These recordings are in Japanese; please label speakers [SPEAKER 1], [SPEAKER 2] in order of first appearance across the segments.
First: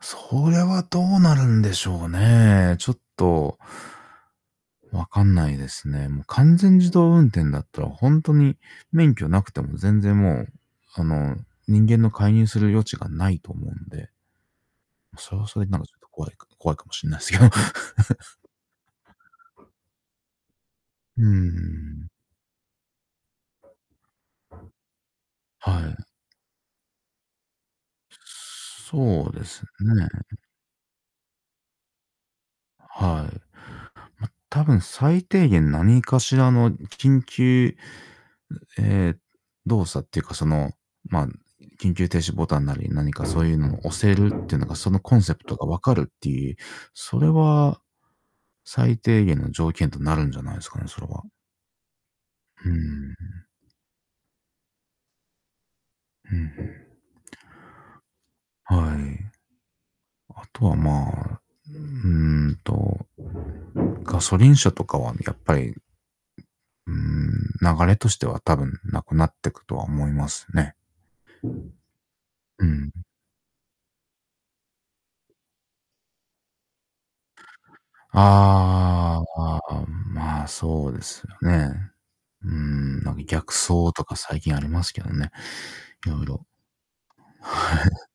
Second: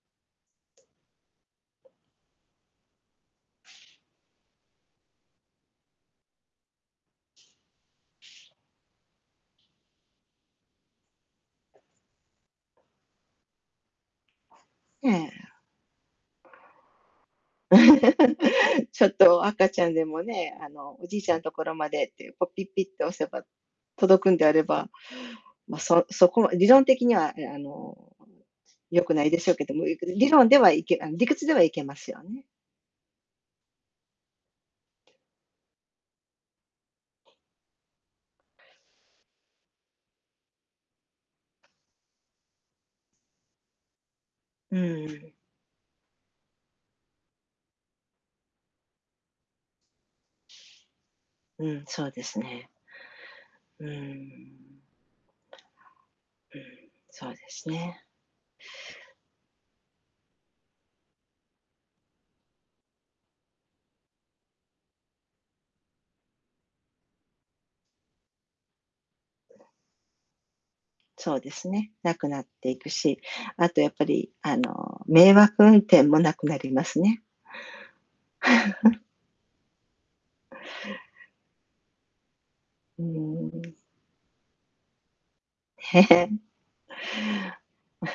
[SPEAKER 1] それはどうなるんでしょうね、ちょっとわかんないですね。もう完全自動運転だったらほんとに免許なくても全然もう、あの、人間の介入する余地がないと思うんで。
[SPEAKER 2] ええ。
[SPEAKER 1] それはそれでなんかちょっと怖いか怖いかもしんないですけど。
[SPEAKER 2] ちょっと赤 ちゃんでもね、あのおじ
[SPEAKER 1] う
[SPEAKER 2] い
[SPEAKER 1] ー
[SPEAKER 2] ちゃんのところまで
[SPEAKER 1] ん。
[SPEAKER 2] っていう、こうピッピッって押せば届くんであれば、ま、
[SPEAKER 1] はい。
[SPEAKER 2] そそこは理論的にはあのよくな
[SPEAKER 1] そ
[SPEAKER 2] い
[SPEAKER 1] う
[SPEAKER 2] で
[SPEAKER 1] で
[SPEAKER 2] しょう
[SPEAKER 1] す
[SPEAKER 2] けども、
[SPEAKER 1] ね。
[SPEAKER 2] 理論ではいけ理屈ではいけますよね。
[SPEAKER 1] はい。まあ、たぶん最低限何かしらの緊急ええ、動作っていうかその、まあ、緊急停止ボタンなり何かそういうのを押せるっていうのが
[SPEAKER 2] う
[SPEAKER 1] そのコン
[SPEAKER 2] ん。
[SPEAKER 1] セプトが分かるっていう、それは、最低限の条件となるんじゃないですかね、それは。
[SPEAKER 2] うん、そうです
[SPEAKER 1] う
[SPEAKER 2] ね。
[SPEAKER 1] ん。
[SPEAKER 2] うーん。
[SPEAKER 1] うん。
[SPEAKER 2] うん、そうですね。
[SPEAKER 1] はい。後はまあ、うんと、ガソリン車とかはやっぱりうん、流れとしては多分なくなってくとは思いますね。
[SPEAKER 2] そうですね、なくなっ
[SPEAKER 1] う
[SPEAKER 2] ていく
[SPEAKER 1] ん。
[SPEAKER 2] し、あとやっぱりあの迷惑運転もなくなりますね。
[SPEAKER 1] ああ、ん、まあ、そうですよね。う
[SPEAKER 2] う
[SPEAKER 1] ん、なんか逆
[SPEAKER 2] ん。
[SPEAKER 1] 走とか最近ありますけどね。
[SPEAKER 2] へ
[SPEAKER 1] いろい
[SPEAKER 2] へ。
[SPEAKER 1] ろ。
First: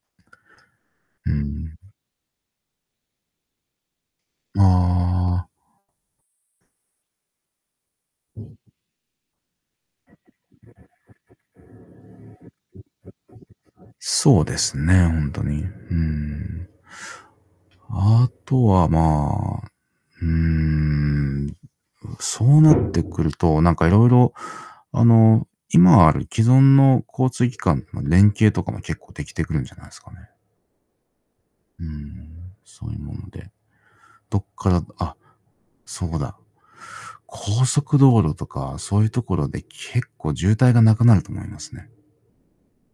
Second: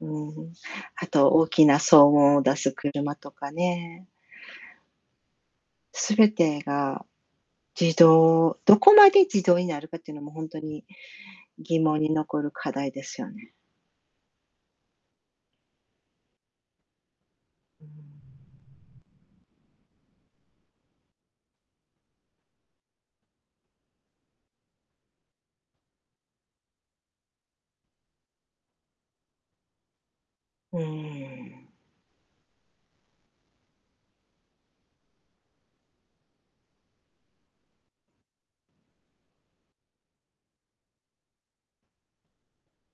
[SPEAKER 2] うん、あと
[SPEAKER 1] う
[SPEAKER 2] 大き
[SPEAKER 1] ん。
[SPEAKER 2] な騒音を出す車とかね。
[SPEAKER 1] ああ。
[SPEAKER 2] 全てが自動どこまで自動になるかっていうのもほんとに疑問に残る課題ですよね。
[SPEAKER 1] そうですね、ほんとに。うん。あとはまあ、うーん。う、そうなってくると、なんか色々、あの、今ある既存の交通機関の連携とかも結構できてくるんじゃないですかね。
[SPEAKER 2] うーん。
[SPEAKER 1] うん、そういうもので。どっからあ、そうだ、高速道路とかそういうところで結構渋滞がなくなると思いますね。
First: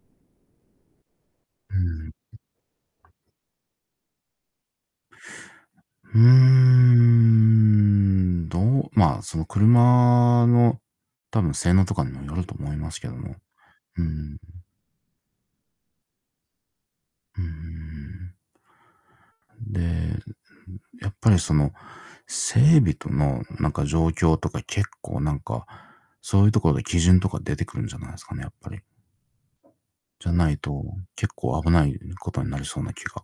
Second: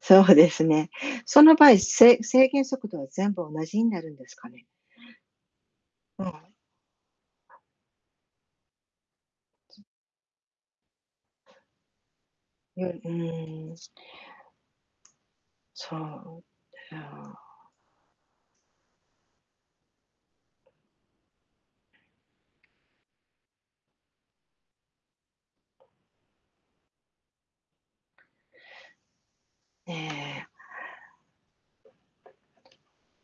[SPEAKER 2] そうですね。その場
[SPEAKER 1] う
[SPEAKER 2] 合、
[SPEAKER 1] ん。
[SPEAKER 2] せい制限速度は全部同じになるんですかね？
[SPEAKER 1] うー
[SPEAKER 2] うん。
[SPEAKER 1] ん、どう、まあ、その車の、多分性能とかにもよると思い
[SPEAKER 2] うん、
[SPEAKER 1] ます
[SPEAKER 2] う
[SPEAKER 1] けども、
[SPEAKER 2] ーん。
[SPEAKER 1] うん。
[SPEAKER 2] そう、あ
[SPEAKER 1] うー
[SPEAKER 2] あ。
[SPEAKER 1] ん。で、やっぱりその整備とのなんか状況とか結構なんか、そういうところで基準とか出てくるんじゃないですかね、やっぱり。
[SPEAKER 2] え
[SPEAKER 1] じゃな
[SPEAKER 2] え。
[SPEAKER 1] いと、結構危ない事になりそうな気が